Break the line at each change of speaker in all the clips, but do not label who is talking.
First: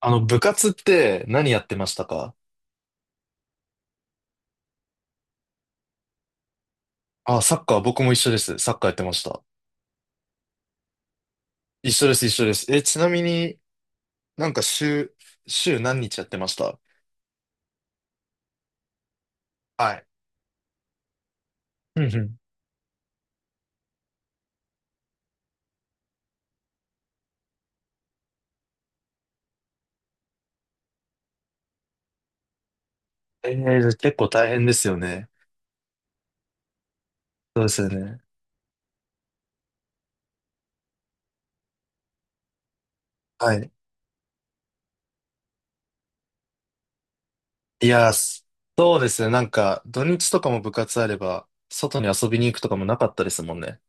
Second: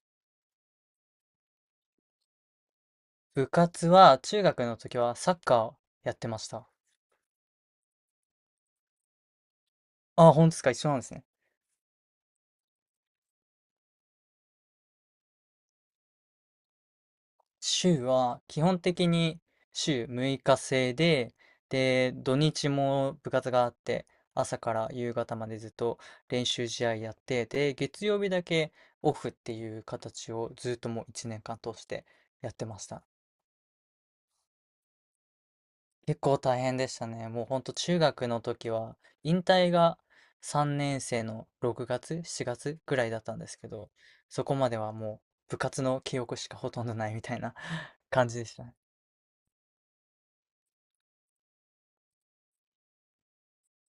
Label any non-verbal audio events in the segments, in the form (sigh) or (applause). あの、部活って何やってましたか？
部活は中学の時はサッカーをやってました。
あ、サッカー、僕も一緒です。サッカーやってました。
ああ、本当ですか、一緒なんですね。
一緒です、一緒です。え、ちなみになんか週何日やってました？
週は基本的に
はい。
週6日制で、
うんうん。
土日も部活があって、朝から夕方までずっと練習試合やって、で、月曜日だけオフっていう形をずっともう1年間通してやってました。
えー、結構大変ですよね。
結構大変でしたね。もうほ
そ
ん
うで
と
すよ
中
ね。
学の時は、引退が3年生の6月、7月ぐらいだったんで
は
すけ
い。
ど、そこまではもう部活の記憶しかほとんどないみたいな
い
(laughs)
やー、
感じでしたね。
そうですね。なんか、土日とかも部活あれば、外に遊びに行くとかもなかったですもんね。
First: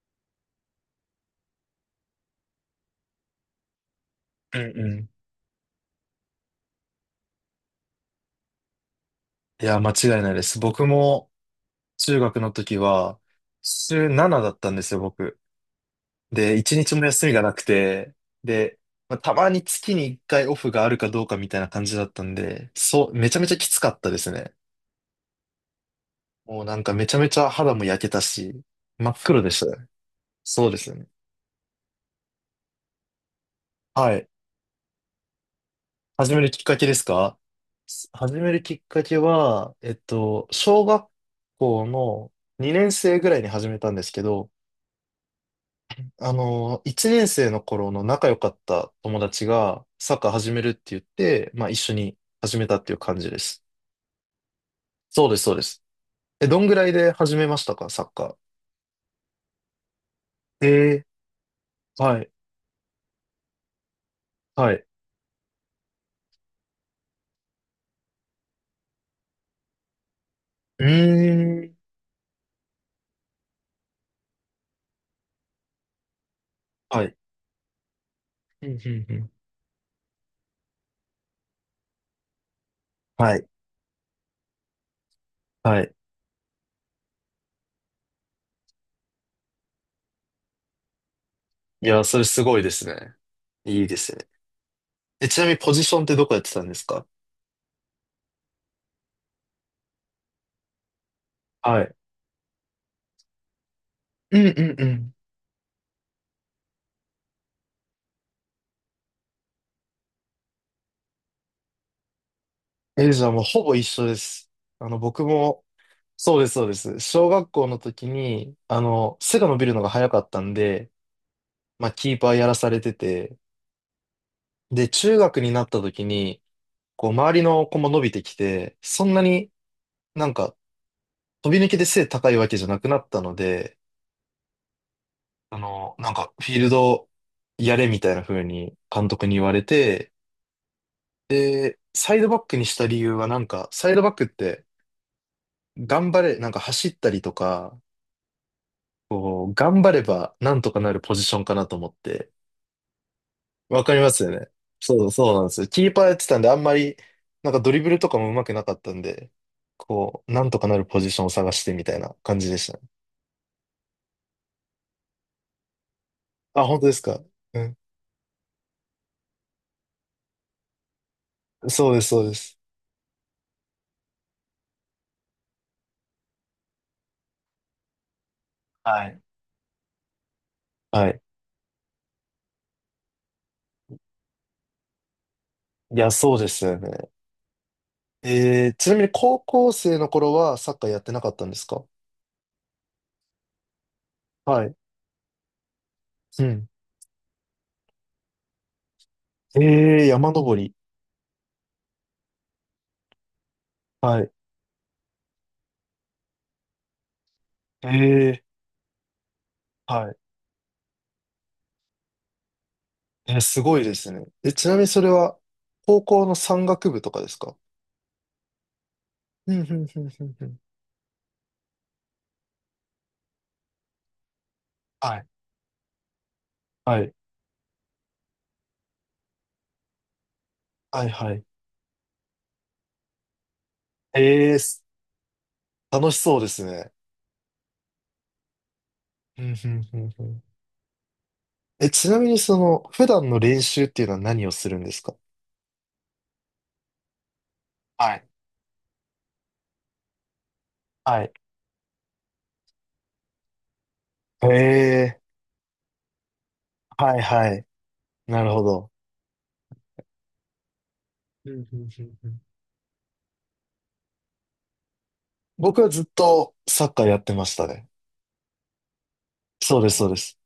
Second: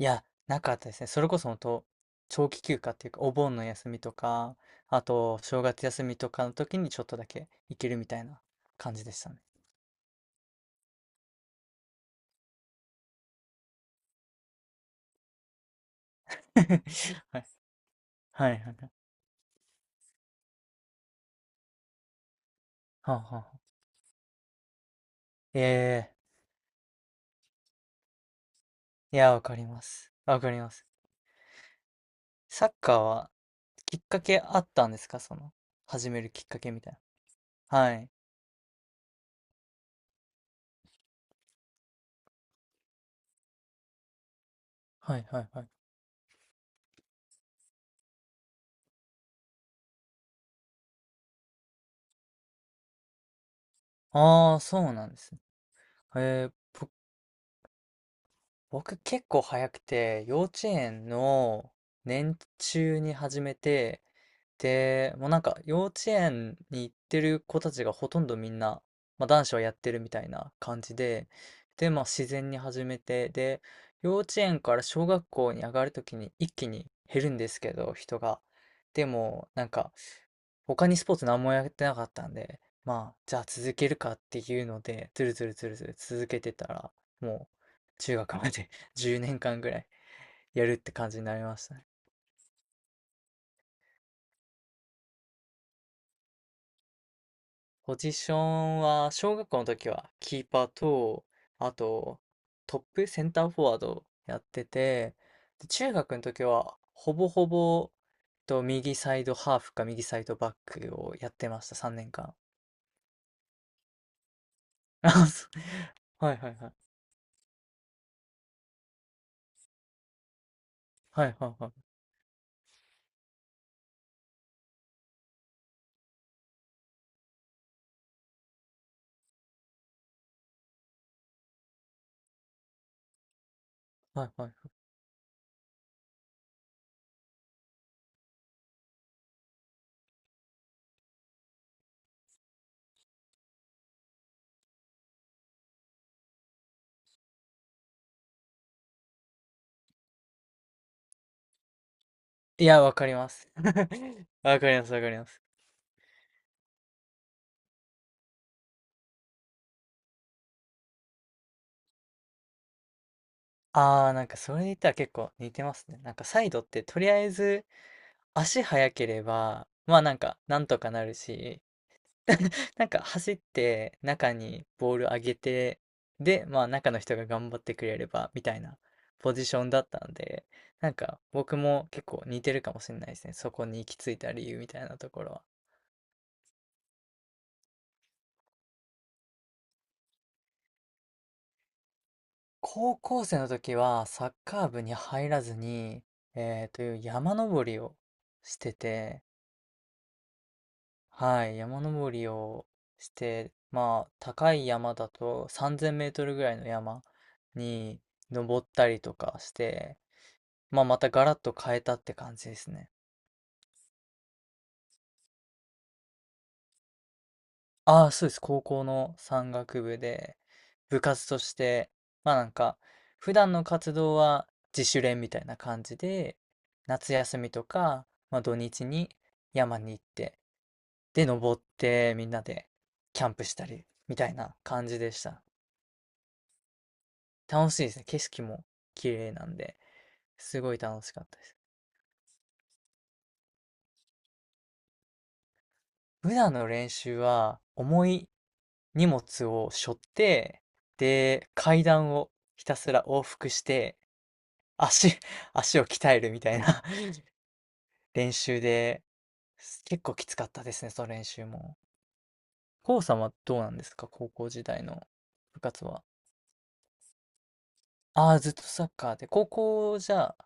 いや、なかったですね。それこそほんと、長期休暇っていうか、お盆の休みとか、
うんう
あ
ん。
と、正月休みとかの時にちょっとだけ行けるみたいな感じでしたね。
いやー、間違いないです。僕も中学の時は、週7だったんですよ、僕。
(laughs)
で、
は
一日も休みが
い、
なくて、
はい、はい。
で、まあ、たまに月に一回オフがあるかどうかみたいな感じだったんで、そう、
はあ
めち
はあ
ゃめ
は
ちゃ
あ、
きつかったですね。
ええ、
もうなんかめちゃめちゃ肌も焼けたし、真っ
いや、
黒
わ
で
か
した
りま
ね。
す。わかり
そ
ま
うで
す。
すね。
サッカーはきっ
は
か
い。
けあったんですか、その、始める
始め
きっ
る
か
きっ
け
か
み
け
た
で
い
すか？
な。はい。
始めるきっかけは、小学校の2年生ぐらいに始めたんですけど、
はいはいはい。
あの、1年生の頃の仲良かった友達がサッカー始めるって言って、まあ一緒に始めたっていう感じです。
ああ、そうなんで
そう
す
で
ね。
す、そうです。え、
えー、
どんぐらいで始めましたか、サッカ
僕結構早くて、幼
ー。
稚
え
園の
ー、はい、
年中に始めて、
はい。
で、もうなんか幼稚園に行ってる子たちがほとんどみんな、まあ、男子はやってるみたいな感
うー
じで、
ん、
で、まあ自然に始めて、で、幼稚園から小学校に上がるときに一気に
はい。
減るんですけど、人が。
うんうん
で
うん。
も、なんか、他にスポーツ何もやってなかったんで、まあ、じ
は
ゃあ
い、
続けるかっていうので、ずるずるずる
は
ず
い。
る続けてたら、もう中学まで (laughs) 10年間ぐらいやるって感じになりましたね。
いや、それすごいですね。いいですね。え、ちなみにポジションってどこやってたんですか？
ポジションは、小学校の時はキーパーと、あ
はい。
と、トップ、センターフォワードや
う
っ
ん
て
うんうん。
て、で中学の時は、ほぼほぼ、と、右サイドハーフか右サイドバックをやってました、3年間。
え、じゃあもうほぼ一緒です。あの、
(laughs)
僕
あ、そ
も、
う、はい
そうで
は
す、
い
そう
はい。
です。小学校の時に、あの、背が伸びるのが早かったんで、
はいはいはい。
まあ、キーパーやらされてて、で、中学になった時に、こう、周りの子も伸びてきて、そんなになんか飛び抜けて背高いわけじゃなくなったので、
はいはいはい。
あの、なんか、フィールドやれみたいな風に監督に言われて、で、サイドバックにした理由はなんか、サイドバックって頑張れ、なんか走ったりとか、こう、頑張ればなんとかなるポジションかなと思って。
いや、わかります。
わかります
(laughs)
よね。
わかります、わ
そう、
かりま
そう
す。
なんですよ。キーパーやってたんで、あんまり、なんかドリブルとかも上手くなかったんで、こう、なんとかなるポジションを探してみたいな感じでしたね。
ああ、なんかそれで言ったら結構似てますね。なんかサイド
あ、
っ
本
て
当で
と
す
りあ
か。
え
う
ず
ん。
足速ければ、まあなんか、なんとかなるし、
そうです、そうです。
なんか走って中にボール上げて、で、まあ中の人が頑張ってくれれば、みたいな
はい。
ポジションだったんで、なん
はい。
か僕も結構似てるかもしれないですね。そこに行き着いた理由みたいなところは。
いや、そうですよね。ちなみに高校生の頃はサッカーやってなかったんですか？
高校生の時はサッ
は
カー
い。
部に入らずに、
うん。
えーという山登りをしてて、
えー、山登り。
はい、山登りをして、まあ、
はい。
高い山だと3000メートルぐらいの山に
え
登ったりとかし
ー、
て、
はい。
まあ、またガラッと変えたって感じですね。
えー、すごいですね。え、ちなみにそれは高校の山岳部とかですか？
ああ、そうです。高校の山
うん、うん、う
岳
ん、
部
うん。
で、
うん。
部活として、まあなんか、普段の活動は自主
は
練
い。
みたいな感じで、
は
夏
い。
休みとか、まあ土日に山に行って、
はい、
で、
はい。
登ってみんなでキャンプしたり、みたい
え
な
ー、
感じでした。
楽しそうですね。
楽しいですね。景色も綺麗
うん、
な
う
んで、
ん、うん。うん。
すごい楽しかったです。
え、ちなみにその、普段の練習っていうのは何をするんですか？
普段の練習は、重
はい。
い荷物を背負って、
はい。
で、階段をひたすら往復して、足、
え
(laughs) 足を鍛えるみたいな
ー、はい、はい。
(laughs) 練
なる
習
ほど。
で、結構きつかったですね、その練習
うんう
も。
んうんうん。
コウさんはどうなんですか、高校時代の部
僕
活
はず
は。
っとサッカーやってましたね。
ああ、ずっとサッカーで、高
そうです、
校
そう
じ
で
ゃあ、
す。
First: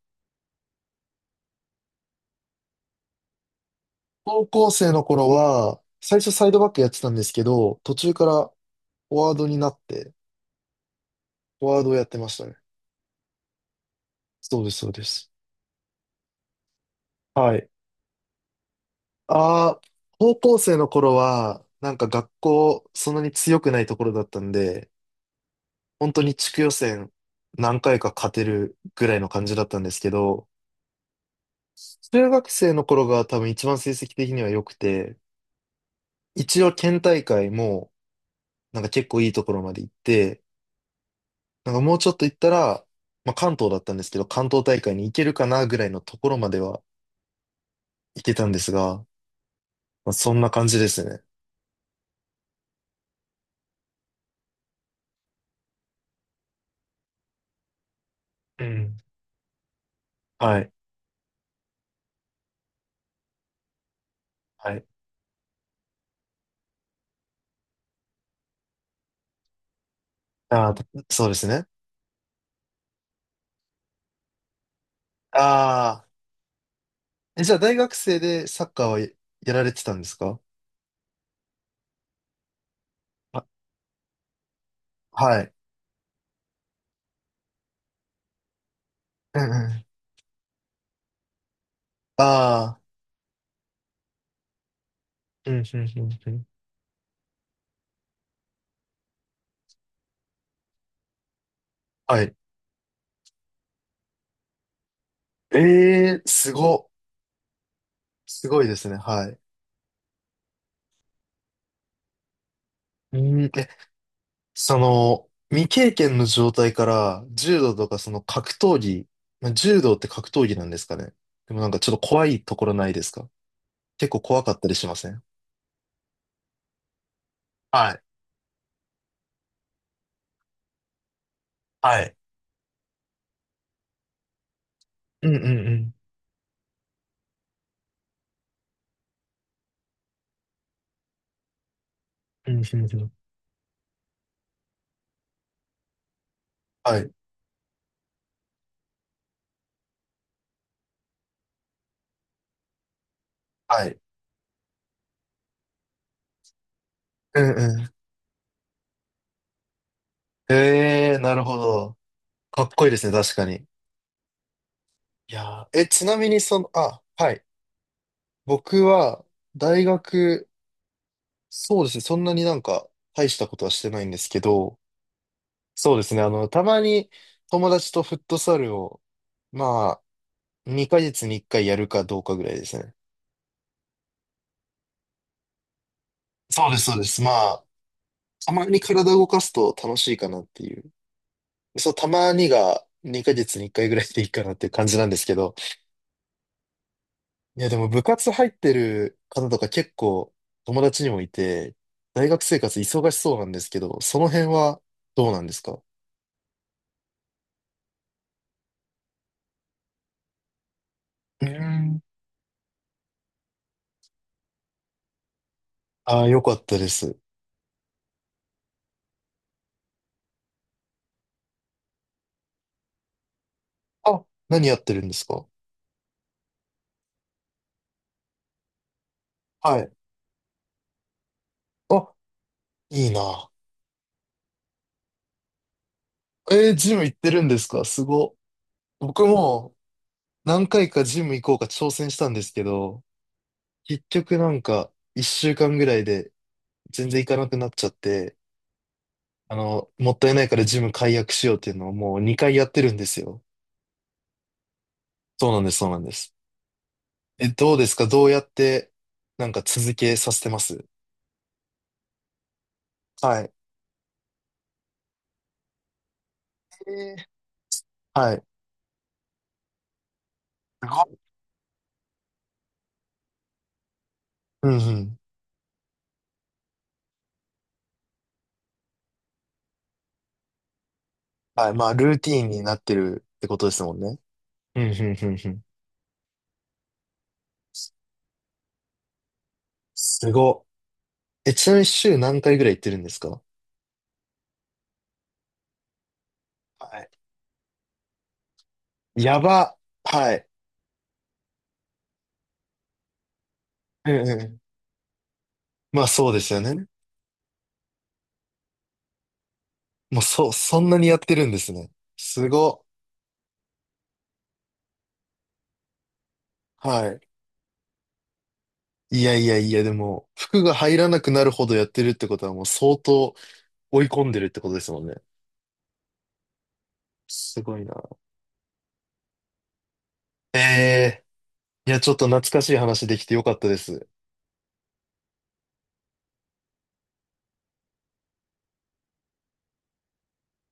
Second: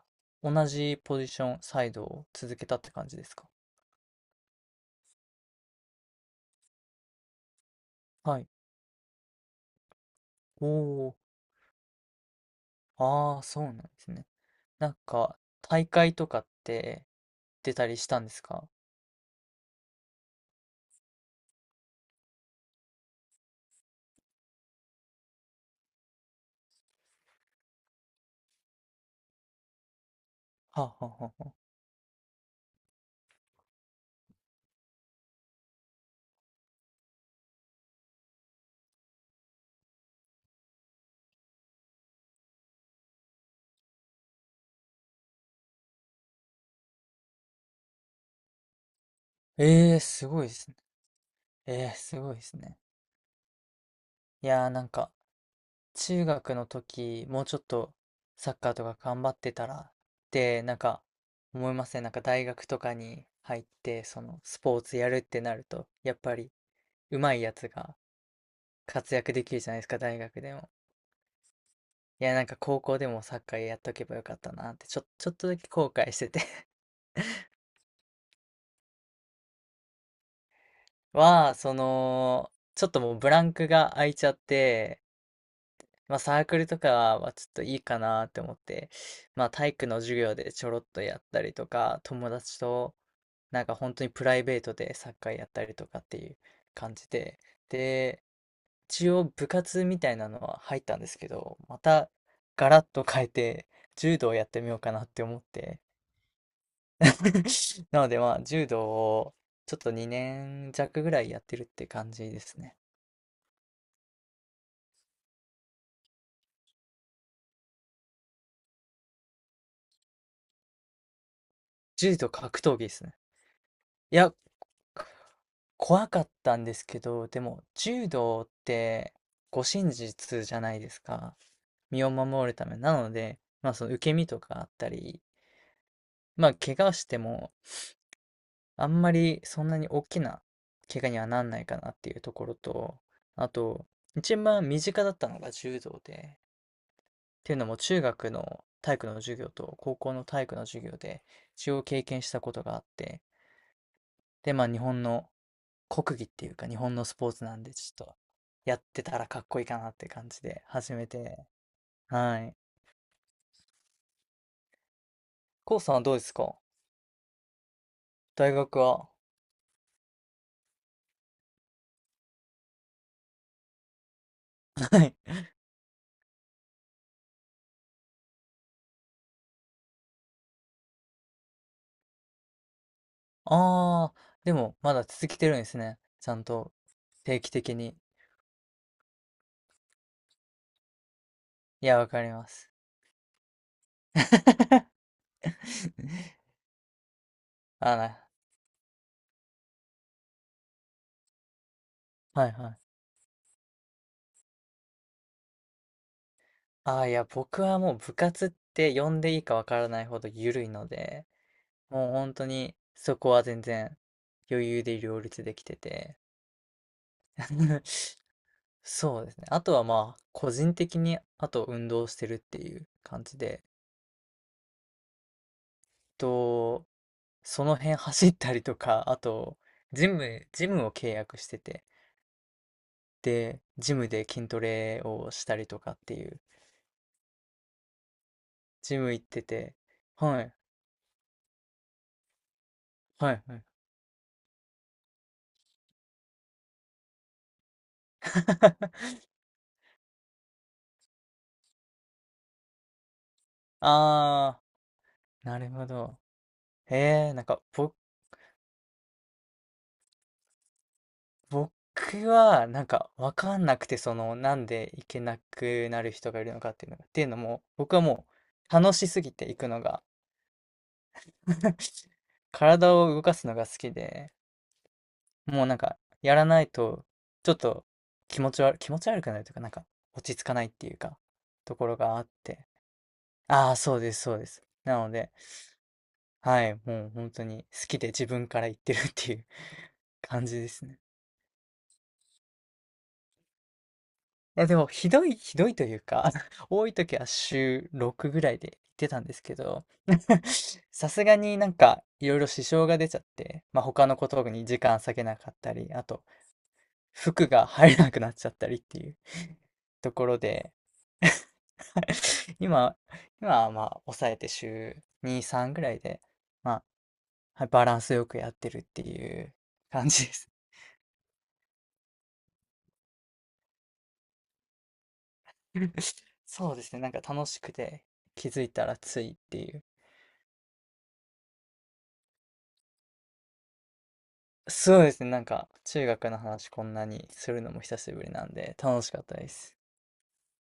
同じポジション、サイドを続けたって感じですか。
高校生の頃は、最初サイドバックやってたんですけど、途中から
はい。
フォワードになって、
おお。
フォワードをやってましたね。
ああ、そうなんですね。
そうです、そ
な
う
ん
です。
か、大会とかって
はい。
出たりしたんですか。
ああ、高校生の頃は、なんか学校、そんなに強くないところだったんで、本当に地区予選何回か勝てるぐらいの感じだったんですけど、
はあ、はあはあはあ、
中学生の頃が多分一番成績的には良くて、一応県大会も、なんか結構いいところまで行って、なんかもうちょっと行ったら、まあ、関東だったんですけど、関東大会に行けるかなぐらいのところまでは行けたんですが、
ええ、
まあ、
す
そん
ごい
な
で
感
すね。
じですね。
ええ、すごいですね。いやー、なんか、中学の時、もうちょっとサッ
う
カーと
ん。
か頑張ってたらっ
は
て、
い。
なんか、思いません。なんか、大学とかに入って、その、ス
は
ポー
い。
ツやるってなると、やっぱり、上手いやつが活躍できるじゃないですか、大学で
あ
も。
あ、そうですね。
いや、なんか、高校でもサッカーやっとけばよかったなって、ちょっとだけ後
ああ。
悔してて
え、じゃあ大学生でサッカーはやられてたんですか？
は、その、ちょっともうブラ
あ、
ンクが空いちゃって、
はい。
まあサークルとかはちょっといいかなって思って、
う
ま
ん
あ
う
体
ん。
育の授業でちょろっとやったりとか、友達
ああ。
となんか本当にプライベートでサッカーやっ
うんう
た
ん
りとか
う
って
ん
い
う
う
ん。
感じで、で、一応部活みたいなのは入ったんですけど、また
はい。
ガラッと変えて柔道をやってみようかなって思っ
え
て、
え、すご。
(laughs) なのでまあ
すご
柔
いで
道
すね。は
を
い。
ちょっと2年弱ぐらいやってるって感じですね。
うん。え、その、未経験の状態から柔道とかその格闘技、まあ、柔道って格闘技なんですかね。でもなんかちょっと
柔
怖
道
いと
格
こ
闘
ろ
技
な
で
いで
す
す
ね。
か？結
い
構
や、
怖かったりしません？
怖かったんですけど、でも
はい。
柔道って護身術じゃないですか。
は
身を
い。
守るため。なので、まあその受け身とかあったり、
うんうんうん。
まあ怪我してもあんまりそんなに大きな怪我にはなんないかなっていうとこ
うん
ろ
うん
と、
うん。
あと、一番身近だったのが柔道で、っ
はい。
ていうのも中学の体育の授業と高校の体育の授業で一応経験したことがあって、
はい。
で、まあ日本の国技っていうか日本のスポー
う
ツ
ん
なんで、ち
う
ょっとやってたらかっこいいかなって感じ
ん。
で始め
ええー、なる
て。
ほど。
はい。
かっこいいですね、確かに。いやー、
コウ
え、
さんは
ち
どう
な
で
み
す
に
か、
その、あ、はい。
大学
僕
は。
は、大学、そうですね、そんなになんか、大したことはしてないんですけど、
はい。
そうですね。あの、たまに友達とフットサルを、まあ、2ヶ月に1回やるかどうかぐらいですね。
ああ、でもまだ続けてるんですね。ちゃん
そう
と
です、そうです。ま
定期
あ、
的に。
たまに体動かすと楽しいかなっていう。
い
そう、
や、
た
わかり
まに
ます。
が2ヶ月に1回ぐらいでいいかなっていう感じなん
(laughs)
ですけど。いや、でも
あ
部
ら、
活入ってる方とか結構友達にもいて、大学
はい
生
は
活
い。
忙しそうなんですけど、その辺はどうなんですか？
ああ、いや、僕はもう部活って呼んでいいかわからないほど緩いので、
うーん。
もう本当にそこは全然余裕で両立できてて。
ああ、よかったです。
(laughs) そうですね。あとはまあ、個人的に、あと運動してるっていう感じで、
あ、何やってるんですか？
と、その辺走ったりとか、あと、
はい。
ジムを契約してて、
あ、いいな。
で、ジムで筋トレをしたりとかっていう、
えー、ジム行ってるんですか？すご。
ジム行っ
僕
て
も
て、はい、
何回かジム行こうか挑戦したんですけど、
はい、はい。
結局なんか一週間ぐらいで全然行かなくなっちゃって、
(laughs)
あの、もったいないからジム解約しようっていうのをもう2回やってるんですよ。
あー、
そう
な
なん
る
です、
ほ
そうなんで
ど。
す。
えー、なん
え、
か、
どうですか？どうやってなんか続けさせてます？
僕は、なんか、わ
はい。
かんなくて、その、なんで行けなくなる人がいるのかっていうのが、っていう
え
のも、僕は
ー、
も
はい。
う、楽しすぎて行くのが、
すごい。
(laughs) 体を動かすのが好きで、
うんうん。
もうなんか、やらないと、ちょっと気持ち悪くなるというか、なんか、落ち着かないっていうか、
はい。
とこ
まあ、
ろ
ル
が
ー
あっ
ティーンに
て。
なってるってこと
あ
で
あ、
すも
そう
ん
で
ね。
す、そうです。
うんう
な
ん
の
う
で、
んうん。
はい、もう本当に好きで自分から言ってるっていう (laughs)
す
感
ご
じ
っ。
ですね。
え、ちなみに週何回ぐらい行ってるんですか？
いやでも、ひどいというか、(laughs) 多い時
は
は週6ぐらいで行ってた
い。
んで
や
すけ
ば。
ど、
はい。
(laughs) さすがになんかいろいろ支障が出ちゃって、まあ、他
う
の
ん
こ
う
と
ん。
に時間割けなかったり、
ま
あ
あ
と
そうですよね。
服が入らなくなっちゃったりっていう (laughs) と
もう
ころ
そ、
で
そんなにやってるんですね。す
(laughs)
ご。
今、今はまあ抑えて週2、3ぐらいで、まあ、
はい。
はい、バランスよくやってるって
いや
い
い
う
やいや、で
感じ
も、
です。
服が入らなくなるほどやってるってことはもう相当追い込んでるってことですもんね。
(laughs) そうですね、なんか楽し
す
く
ごいな。
て気づいたらついっていう。
ええ、いや、ちょっと懐かしい話できてよかったです。
そうですね、なんか中学の話こんなにするのも久しぶりなんで楽しかったです。